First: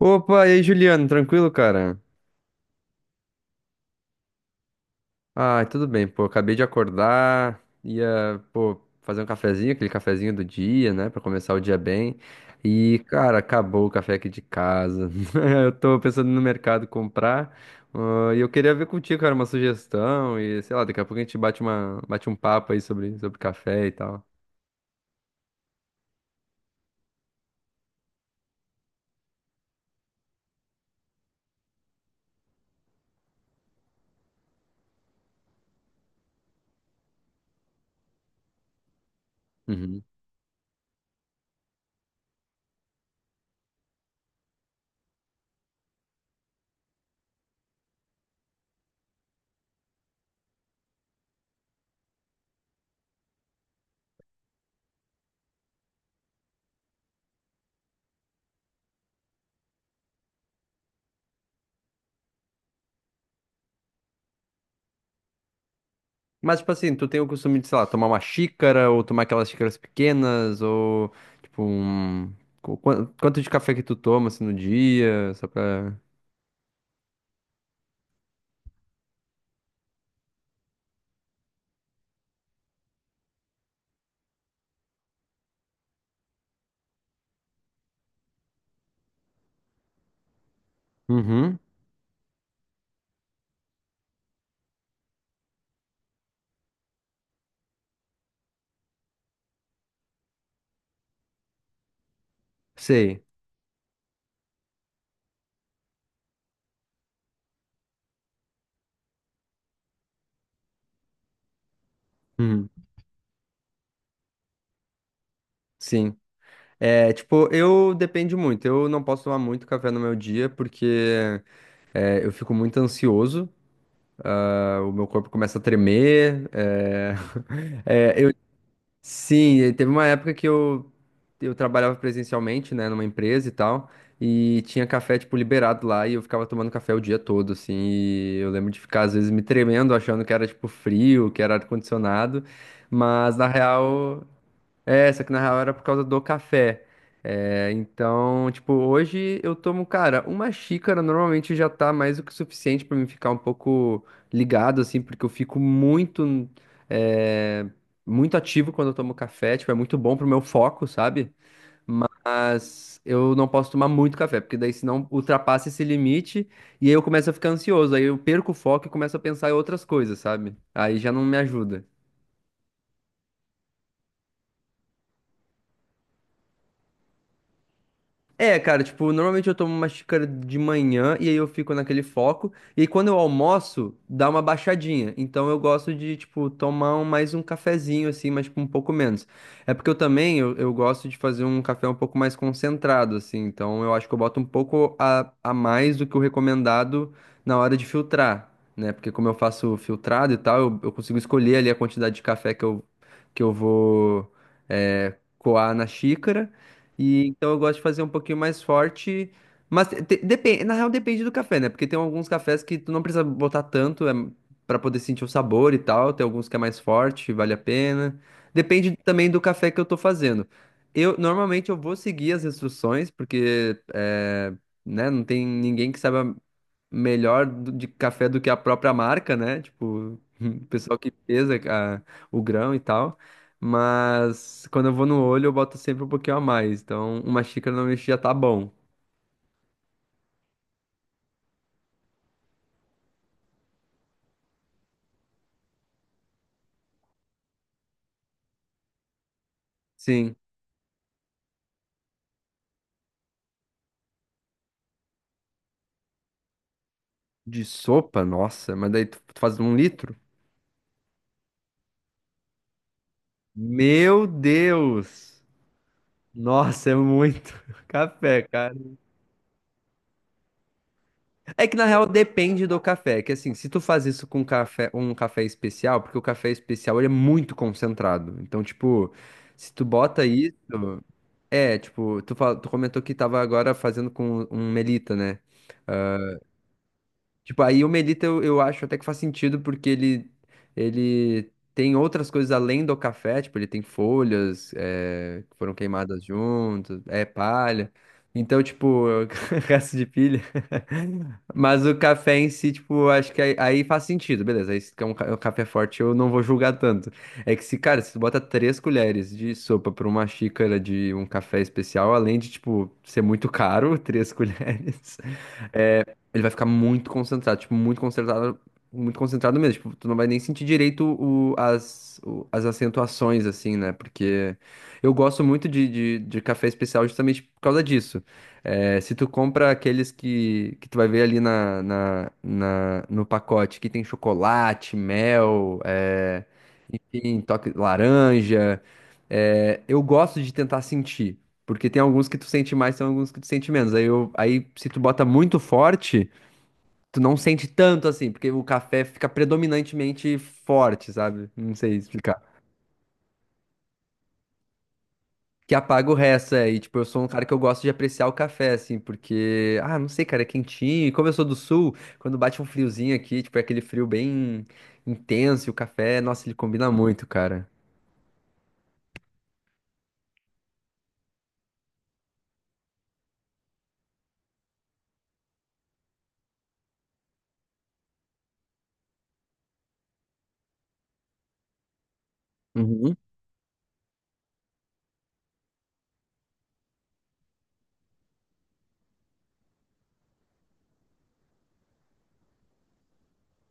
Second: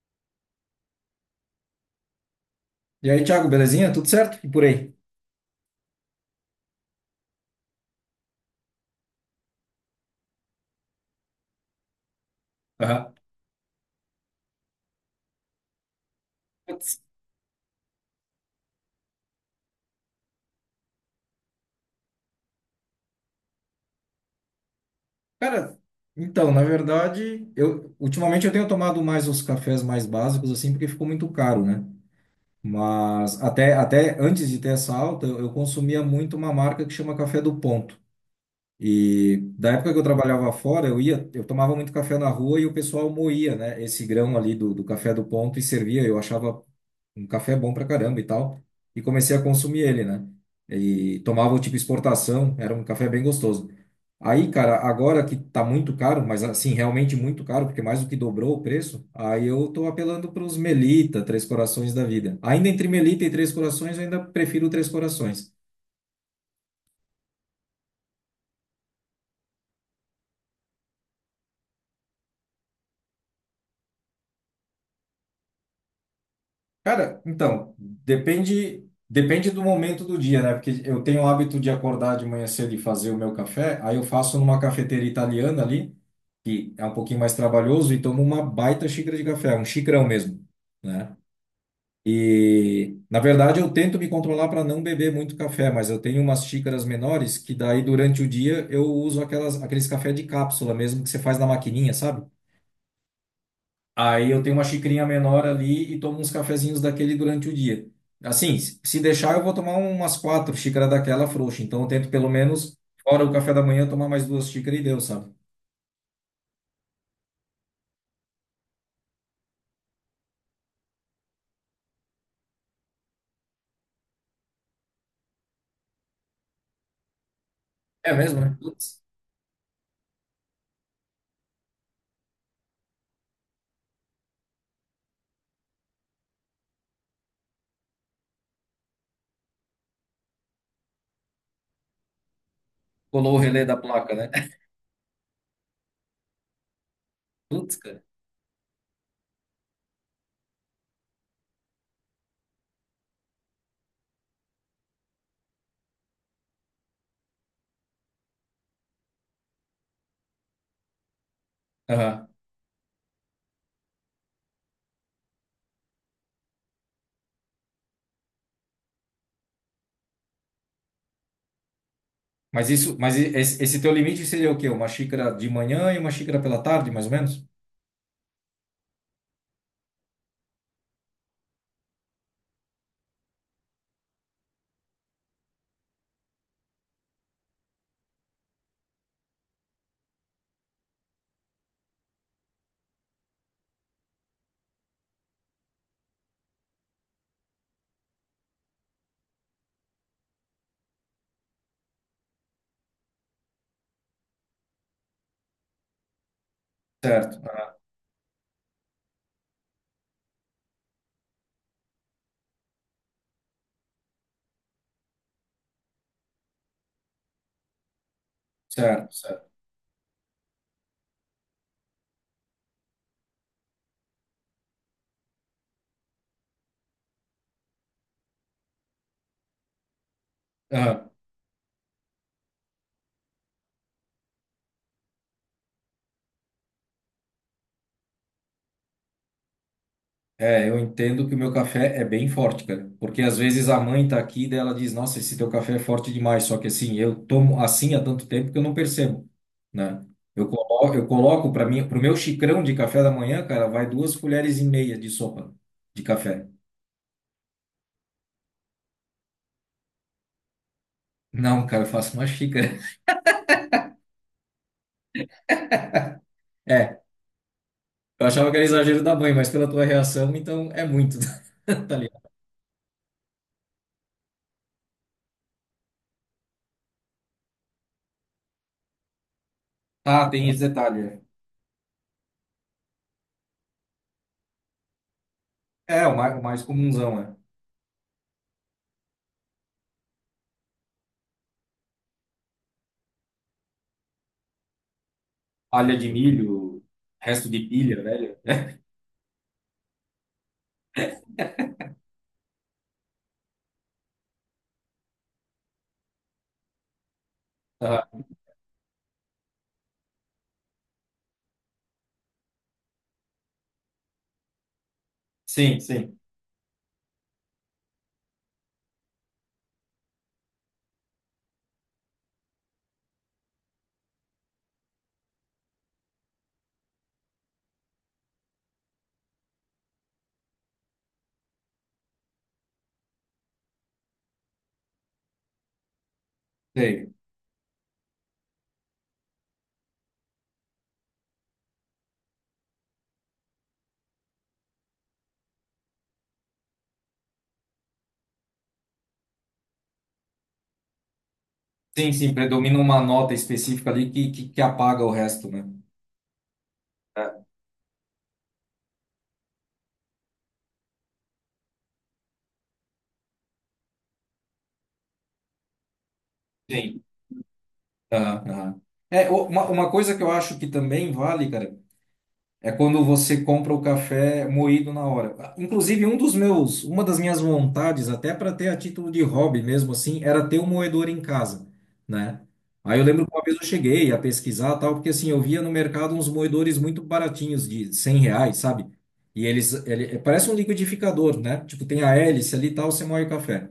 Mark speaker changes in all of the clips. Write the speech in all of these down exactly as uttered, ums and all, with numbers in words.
Speaker 1: Opa, e aí, Juliano, tranquilo, cara?
Speaker 2: E aí, Thiago, belezinha? Tudo certo? E por aí?
Speaker 1: Ah, tudo bem, pô, acabei de acordar, ia, pô, fazer um cafezinho, aquele cafezinho do dia, né, pra começar o dia bem. E,
Speaker 2: Aham.
Speaker 1: cara, acabou o café aqui de casa. Eu tô pensando no mercado
Speaker 2: Putz.
Speaker 1: comprar, ah, e eu queria ver contigo, cara, uma sugestão e, sei lá, daqui a pouco a gente bate uma, bate um papo aí sobre, sobre café e tal.
Speaker 2: Cara, então, na verdade, eu ultimamente eu tenho tomado mais os cafés mais básicos assim, porque ficou muito caro, né? Mas até até antes de ter essa alta, eu eu consumia muito uma marca que chama Café do Ponto. E da época que eu
Speaker 1: Uhum.
Speaker 2: trabalhava fora, eu ia, eu tomava muito café na rua e o pessoal moía, né, esse grão ali do, do café do ponto e servia. Eu achava um café bom pra caramba e tal. E comecei a consumir ele, né? E tomava o tipo exportação, era um café bem gostoso. Aí, cara, agora que tá muito caro, mas assim, realmente muito caro, porque mais do que dobrou o preço, aí eu tô apelando pros Melita, Três Corações da vida. Ainda entre Melita e Três Corações, eu ainda prefiro o Três Corações.
Speaker 1: Mas, tipo assim, tu tem o costume de, sei lá, tomar uma xícara ou tomar aquelas xícaras pequenas ou, tipo, um... qu- quan- Quanto de café que tu toma, assim, no dia, só pra...
Speaker 2: Cara, então, depende, depende do momento do dia, né? Porque eu tenho o hábito de acordar de manhã cedo e fazer o meu café, aí eu faço numa cafeteira italiana ali, que é um pouquinho mais trabalhoso, e tomo uma baita xícara de café, um xicrão mesmo, né?
Speaker 1: Uhum,
Speaker 2: E, na verdade, eu tento me controlar para não beber muito café, mas eu tenho umas xícaras menores que daí durante o dia eu uso aquelas, aqueles café de cápsula mesmo que você faz na maquininha, sabe?
Speaker 1: sei.
Speaker 2: Aí eu tenho uma xicrinha menor ali e tomo uns cafezinhos daquele durante o dia. Assim, se se deixar, eu vou tomar um, umas quatro xícaras daquela frouxa. Então eu tento pelo
Speaker 1: Uhum,
Speaker 2: menos, fora o café da manhã, tomar mais duas xícaras e deu, sabe?
Speaker 1: sim. É, tipo, eu depende muito. Eu não posso tomar muito café no meu dia porque é, eu fico muito ansioso. ah, O meu corpo começa a tremer. É,
Speaker 2: É mesmo, né? Putz,
Speaker 1: Sim, e teve uma época que eu, eu trabalhava presencialmente, né, numa empresa e tal, e tinha café, tipo, liberado lá, e eu ficava tomando café o dia todo, assim, e eu lembro de ficar, às vezes, me tremendo, achando que era, tipo, frio, que era ar-condicionado,
Speaker 2: colou
Speaker 1: mas,
Speaker 2: o
Speaker 1: na
Speaker 2: relé da placa,
Speaker 1: real,
Speaker 2: né?
Speaker 1: é, só que na real era por causa do café. É,
Speaker 2: Putz, cara.
Speaker 1: então, tipo, hoje eu tomo, cara, uma xícara normalmente já tá mais do que suficiente pra me ficar um pouco ligado, assim, porque eu fico muito, é, muito ativo quando eu tomo café, tipo, é muito bom pro meu foco, sabe?
Speaker 2: Aham.
Speaker 1: Mas eu não posso tomar muito café, porque daí senão ultrapassa esse limite e aí eu começo a ficar ansioso, aí eu perco o foco e começo a pensar em outras coisas, sabe? Aí já não me ajuda.
Speaker 2: Mas isso, mas e- esse, esse teu limite seria o quê? Uma xícara de manhã e uma xícara pela tarde, mais ou menos?
Speaker 1: É, cara, tipo, normalmente eu tomo uma xícara de manhã e aí eu fico naquele foco. E aí quando eu almoço, dá uma baixadinha. Então eu gosto de, tipo, tomar um- mais um cafezinho, assim, mas tipo, um pouco menos. É porque eu também, eu, eu gosto de fazer um café um pouco mais concentrado, assim. Então eu acho que eu boto um pouco a, a mais do que o recomendado na hora de filtrar, né? Porque como eu faço filtrado e tal, eu, eu consigo escolher ali a quantidade de café que eu, que eu vou, é, coar na xícara. E então
Speaker 2: Certo,
Speaker 1: eu gosto de fazer um pouquinho mais forte. Mas depende, na real depende do café, né? Porque tem alguns cafés que tu não precisa botar tanto é, para poder sentir o sabor e tal. Tem alguns que é mais forte, vale a pena. Depende
Speaker 2: certo,
Speaker 1: também do
Speaker 2: Certo.
Speaker 1: café que eu tô fazendo. Eu normalmente eu vou seguir as instruções, porque é, né, não tem ninguém que saiba melhor do- de café do que a própria marca, né? Tipo, o pessoal que
Speaker 2: Aham.
Speaker 1: pesa a- o grão e tal. Mas quando eu vou no olho, eu boto sempre um pouquinho a mais. Então, uma xícara normalmente já tá bom.
Speaker 2: É, eu entendo que o meu café é bem forte, cara. Porque às vezes a mãe tá aqui e daí ela diz, nossa, esse teu café é forte demais. Só que assim, eu tomo assim há tanto tempo que eu não percebo, né?
Speaker 1: Sim.
Speaker 2: Eu coloco, eu coloco para mim, pro meu xicrão de café da manhã, cara, vai duas colheres e meia de sopa de café.
Speaker 1: De sopa? Nossa, mas daí tu, tu faz um litro?
Speaker 2: Não, cara, eu faço uma xícara.
Speaker 1: Meu Deus! Nossa, é
Speaker 2: É,
Speaker 1: muito
Speaker 2: eu
Speaker 1: café,
Speaker 2: achava que era
Speaker 1: cara.
Speaker 2: exagero da mãe, mas pela tua reação, então é muito,
Speaker 1: É que na
Speaker 2: tá
Speaker 1: real
Speaker 2: ligado?
Speaker 1: depende do café. É que assim, se tu faz isso com café, um café especial, porque o café especial ele é muito concentrado. Então, tipo, se tu bota
Speaker 2: Ah, tem
Speaker 1: isso,
Speaker 2: esse detalhe.
Speaker 1: é, tipo, tu, fal- tu comentou que tava agora fazendo com um Melita, né?
Speaker 2: É, é, o mais, o mais comunzão, é.
Speaker 1: Tipo, aí o Melita eu, eu acho até que faz sentido, porque ele, ele tem outras coisas além do café, tipo, ele tem folhas eh, que foram
Speaker 2: Palha de
Speaker 1: queimadas
Speaker 2: milho,
Speaker 1: juntos, é
Speaker 2: resto de
Speaker 1: palha.
Speaker 2: pilha, velho.
Speaker 1: Então, tipo, resto de pilha. Mas o café em si, tipo, acho que aí, aí faz sentido, beleza. Aí se é um, ca- é um café forte, eu não vou julgar tanto. É que se, cara, se tu
Speaker 2: Aham.
Speaker 1: bota três colheres de sopa pra uma xícara de um café especial, além de, tipo, ser muito caro, três colheres.
Speaker 2: Sim, sim.
Speaker 1: Ele vai ficar muito concentrado, tipo, muito concentrado, muito concentrado mesmo. Tipo, tu não vai nem sentir direito o, as, o- as acentuações, assim, né? Porque eu gosto muito de, de, de café especial justamente por causa disso. É, se tu compra aqueles que, que tu vai ver ali na, na, na- no pacote, que tem chocolate, mel, é,
Speaker 2: Sei.
Speaker 1: enfim, toque laranja. É, eu gosto de tentar sentir. Porque tem alguns que tu sente mais, tem alguns que tu sente menos. Aí, eu, aí se tu bota muito forte, tu não sente tanto assim, porque o café fica predominantemente forte, sabe? Não sei
Speaker 2: Sim, sim,
Speaker 1: explicar.
Speaker 2: predomina uma nota específica ali que, que, que apaga o resto, né?
Speaker 1: Que apaga o resto, é. E, tipo, eu sou um cara
Speaker 2: Né?
Speaker 1: que eu gosto de apreciar o café, assim, porque, ah, não sei, cara, é quentinho. E como eu sou do sul, quando bate um friozinho aqui, tipo, é aquele frio bem intenso, e o café, nossa, ele combina
Speaker 2: Sim.
Speaker 1: muito, cara.
Speaker 2: Aham, aham. É, o- uma, uma coisa que eu acho que também vale, cara, é quando você compra o café moído na hora. Inclusive, um dos meus, uma das minhas vontades, até para ter a título de hobby mesmo assim, era ter um moedor em casa, né? Aí eu
Speaker 1: Uhum,
Speaker 2: lembro que uma vez eu cheguei a pesquisar tal, porque assim, eu via no mercado uns moedores muito baratinhos, de cem reais, sabe? E eles, ele, é, parece um liquidificador, né? Tipo, tem a hélice ali e tal, você moe o café.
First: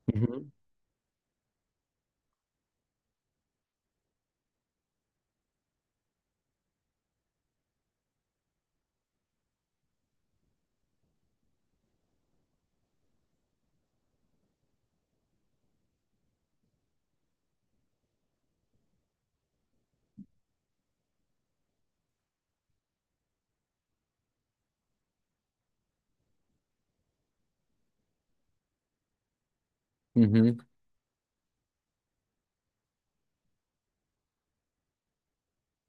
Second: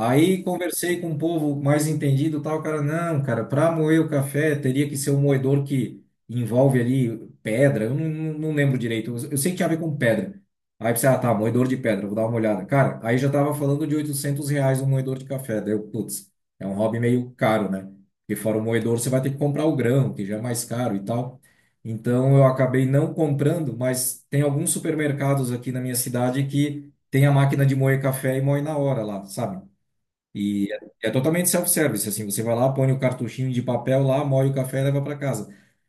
Speaker 2: Aí
Speaker 1: uhum,
Speaker 2: conversei com um povo mais entendido, e tal, o cara, não, cara, para moer o café teria que ser um moedor que envolve ali pedra, eu não, não não lembro direito, eu eu sei que tinha a ver com pedra. Aí pensei, ah, tá, moedor de pedra, vou dar uma olhada. Cara, aí já tava falando de oitocentos reais um moedor de café, daí eu, putz, é um hobby meio caro, né? Porque fora o moedor você vai ter que comprar o grão, que já é mais caro e tal. Então eu acabei não comprando, mas tem alguns supermercados aqui na minha cidade que tem a máquina de moer café e moe na hora lá, sabe?
Speaker 1: uhum.
Speaker 2: E é é totalmente self-service, assim, você vai lá, põe o cartuchinho de papel lá, moe o café e leva para casa.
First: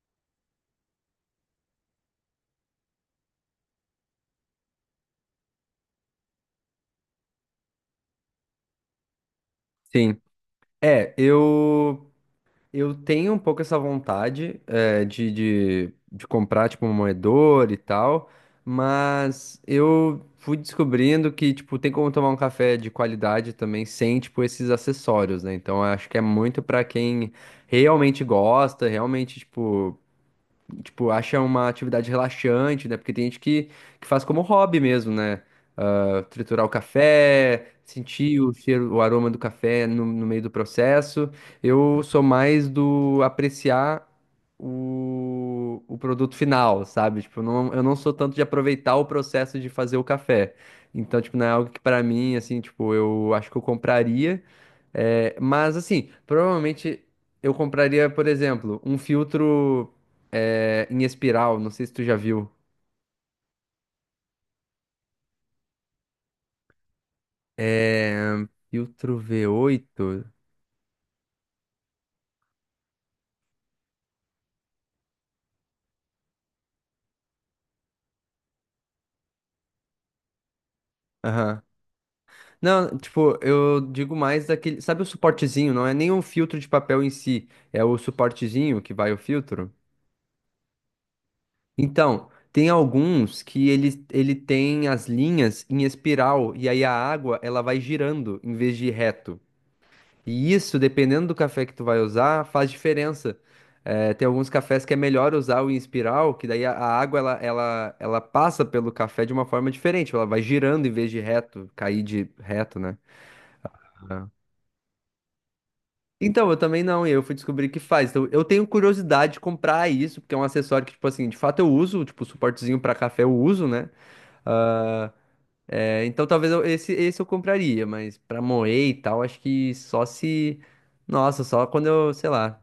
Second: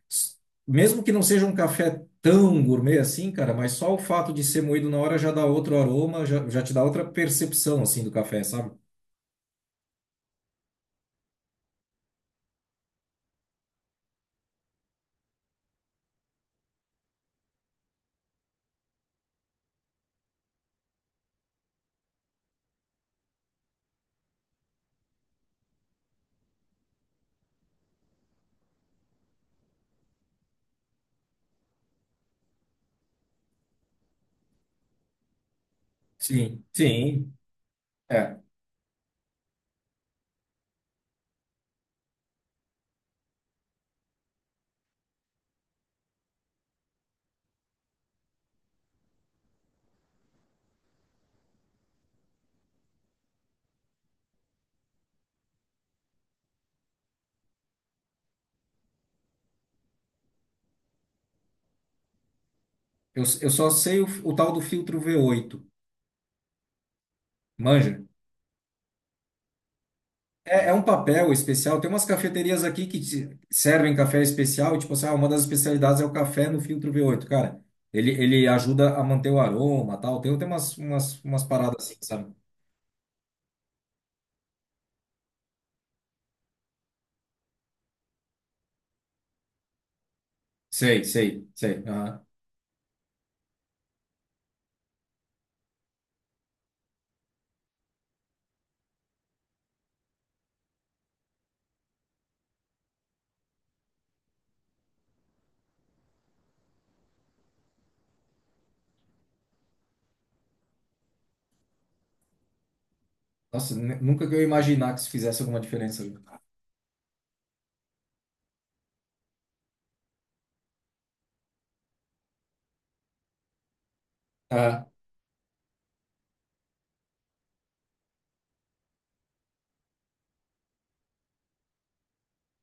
Speaker 2: S- Mesmo que não seja um café tão gourmet assim, cara, mas só o fato de ser moído na hora já dá outro aroma, já, já te dá outra percepção, assim, do café, sabe?
Speaker 1: Sim. É, eu. Eu tenho um pouco essa vontade eh, de, de, de comprar, tipo, um moedor e tal, mas eu fui descobrindo que, tipo, tem como tomar um café de qualidade também sem, tipo, esses acessórios, né? Então, eu acho que é muito pra quem realmente gosta, realmente, tipo, tipo, acha uma atividade relaxante, né? Porque tem gente que, que faz como hobby mesmo, né? Ah,
Speaker 2: Sim,
Speaker 1: triturar o
Speaker 2: sim.
Speaker 1: café, sentir
Speaker 2: É,
Speaker 1: o cheiro, o aroma do café no, no meio do processo. Eu sou mais do apreciar o, o produto final, sabe? Tipo, eu não, eu não sou tanto de aproveitar o processo de fazer o café. Então, tipo, não é algo que pra mim, assim, tipo, eu acho que eu compraria. É, mas, assim, provavelmente eu compraria, por exemplo, um filtro é, em espiral, não sei se tu já viu.
Speaker 2: eu, eu só sei o, o tal do filtro V oito, manja?
Speaker 1: É, filtro v oito.
Speaker 2: É, é um papel especial. Tem umas cafeterias aqui que te- servem café especial, tipo assim, ah, uma das especialidades é o café no filtro V oito, cara. Ele, ele ajuda a manter o aroma, tal. Tem, tem umas, umas, umas
Speaker 1: Aham.
Speaker 2: paradas assim, sabe?
Speaker 1: Não, tipo, eu digo mais daquele. Sabe o suportezinho? Não é nem o filtro de papel em si, é o suportezinho que vai o filtro.
Speaker 2: Sei, sei, sei. Aham.
Speaker 1: Então, tem alguns que ele, ele tem as linhas em espiral, e aí a água ela vai girando em vez de reto. E isso, dependendo do café que tu vai usar, faz diferença. Eh, tem alguns cafés que é melhor usar o em espiral, que daí a, a água ela, ela, ela passa pelo café de uma forma diferente, ela vai girando em vez de reto, cair de reto, né?
Speaker 2: Nossa, nu- nunca
Speaker 1: Ah.
Speaker 2: que eu ia imaginar que isso fizesse alguma diferença.
Speaker 1: Então, eu também não, e eu fui descobrir que faz. Então, eu tenho curiosidade de comprar isso, porque é um acessório que, tipo assim, de fato eu uso, tipo, suportezinho pra café eu uso, né?
Speaker 2: Aham.
Speaker 1: Ah, é, então, talvez eu- esse, esse eu compraria, mas pra moer e tal, acho que só se. Nossa, só quando eu, sei lá.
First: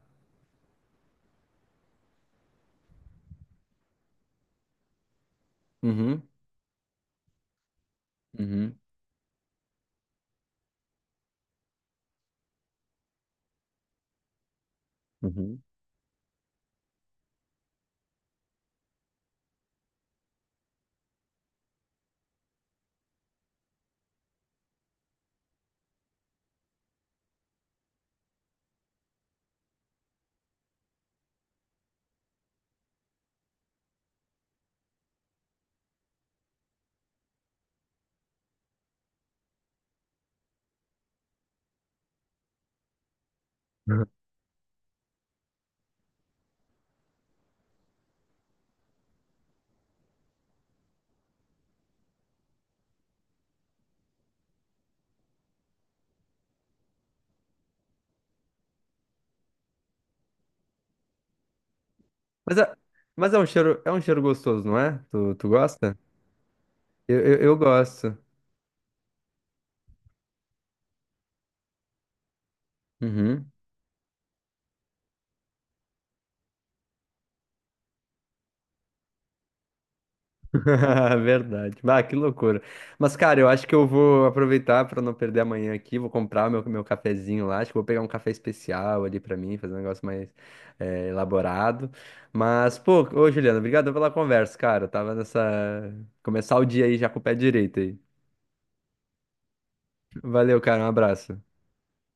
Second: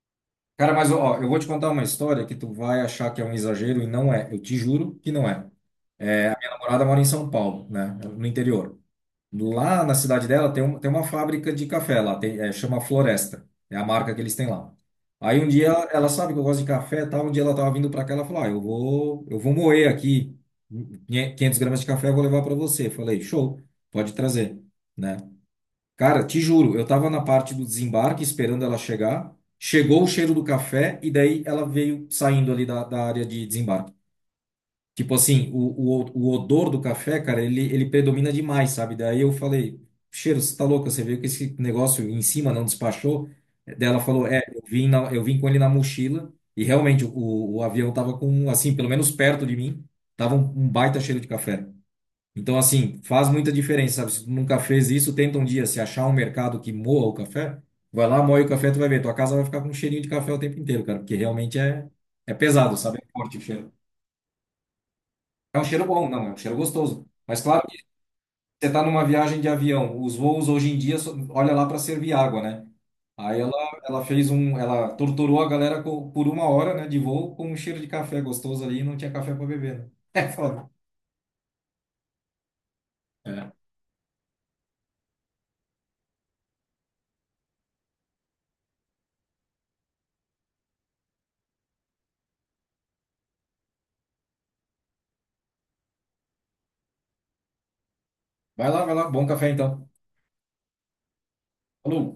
Speaker 2: Cara, mas ó, eu vou te contar uma história que tu vai achar que é um exagero e não é. Eu te juro que não é. Minha
Speaker 1: Uhum.
Speaker 2: namorada mora em São Paulo, né? No
Speaker 1: Uhum,
Speaker 2: interior. Lá na cidade dela tem, um, tem uma fábrica de café lá, tem, é, chama Floresta, é a marca que eles têm lá. Aí um
Speaker 1: uhum.
Speaker 2: dia ela, ela sabe que eu gosto de café, e tal, um dia ela tava vindo para cá, ela falou: "Ah, eu vou, eu vou moer aqui quinhentas gramas de café, eu vou levar para você". Eu falei: "Show, pode trazer", né? Cara, te juro, eu tava na parte do desembarque esperando ela chegar. Chegou o cheiro do café e daí ela veio saindo ali da, da área de desembarque. Tipo assim, o, o, o odor do café, cara, ele, ele predomina demais, sabe? Daí eu falei, cheiro, você tá louca? Você viu que esse negócio em cima não despachou? Daí ela falou, é, eu vim, na- eu vim com ele na mochila e realmente o, o avião tava com, assim, pelo menos perto de mim, tava um, um baita cheiro de café. Então, assim, faz muita diferença, sabe? Se tu nunca fez isso, tenta um dia, se achar um mercado que moa o café, vai lá, moe o café, tu vai ver, tua casa vai ficar com um cheirinho de café o tempo inteiro, cara, porque realmente é, é
Speaker 1: Mas
Speaker 2: pesado,
Speaker 1: é,
Speaker 2: sabe? É
Speaker 1: mas
Speaker 2: forte
Speaker 1: é
Speaker 2: o
Speaker 1: um
Speaker 2: cheiro.
Speaker 1: cheiro, é um cheiro gostoso, não é? Tu, tu
Speaker 2: É um cheiro
Speaker 1: gosta?
Speaker 2: bom, não, é um cheiro gostoso.
Speaker 1: Eu, eu,
Speaker 2: Mas
Speaker 1: eu
Speaker 2: claro que
Speaker 1: gosto.
Speaker 2: você está numa viagem de avião, os voos hoje em dia, só- olha lá para servir água, né? Aí
Speaker 1: Uhum.
Speaker 2: ela, ela fez um, ela torturou a galera co- por uma hora, né, de voo com um cheiro de café gostoso ali e não tinha café para beber, né? É foda.
Speaker 1: Verdade. Bah, que loucura. Mas, cara, eu
Speaker 2: É.
Speaker 1: acho que eu vou aproveitar para não perder amanhã aqui. Vou comprar o meu, meu cafezinho lá. Acho que vou pegar um café especial ali para mim, fazer um negócio mais eh, elaborado. Mas, pô, ô Juliana, obrigado pela conversa, cara. Eu tava nessa. Começar o dia aí já com o pé direito aí.
Speaker 2: Vai lá, vai lá, bom café então.
Speaker 1: Valeu, cara. Um abraço.
Speaker 2: Falou.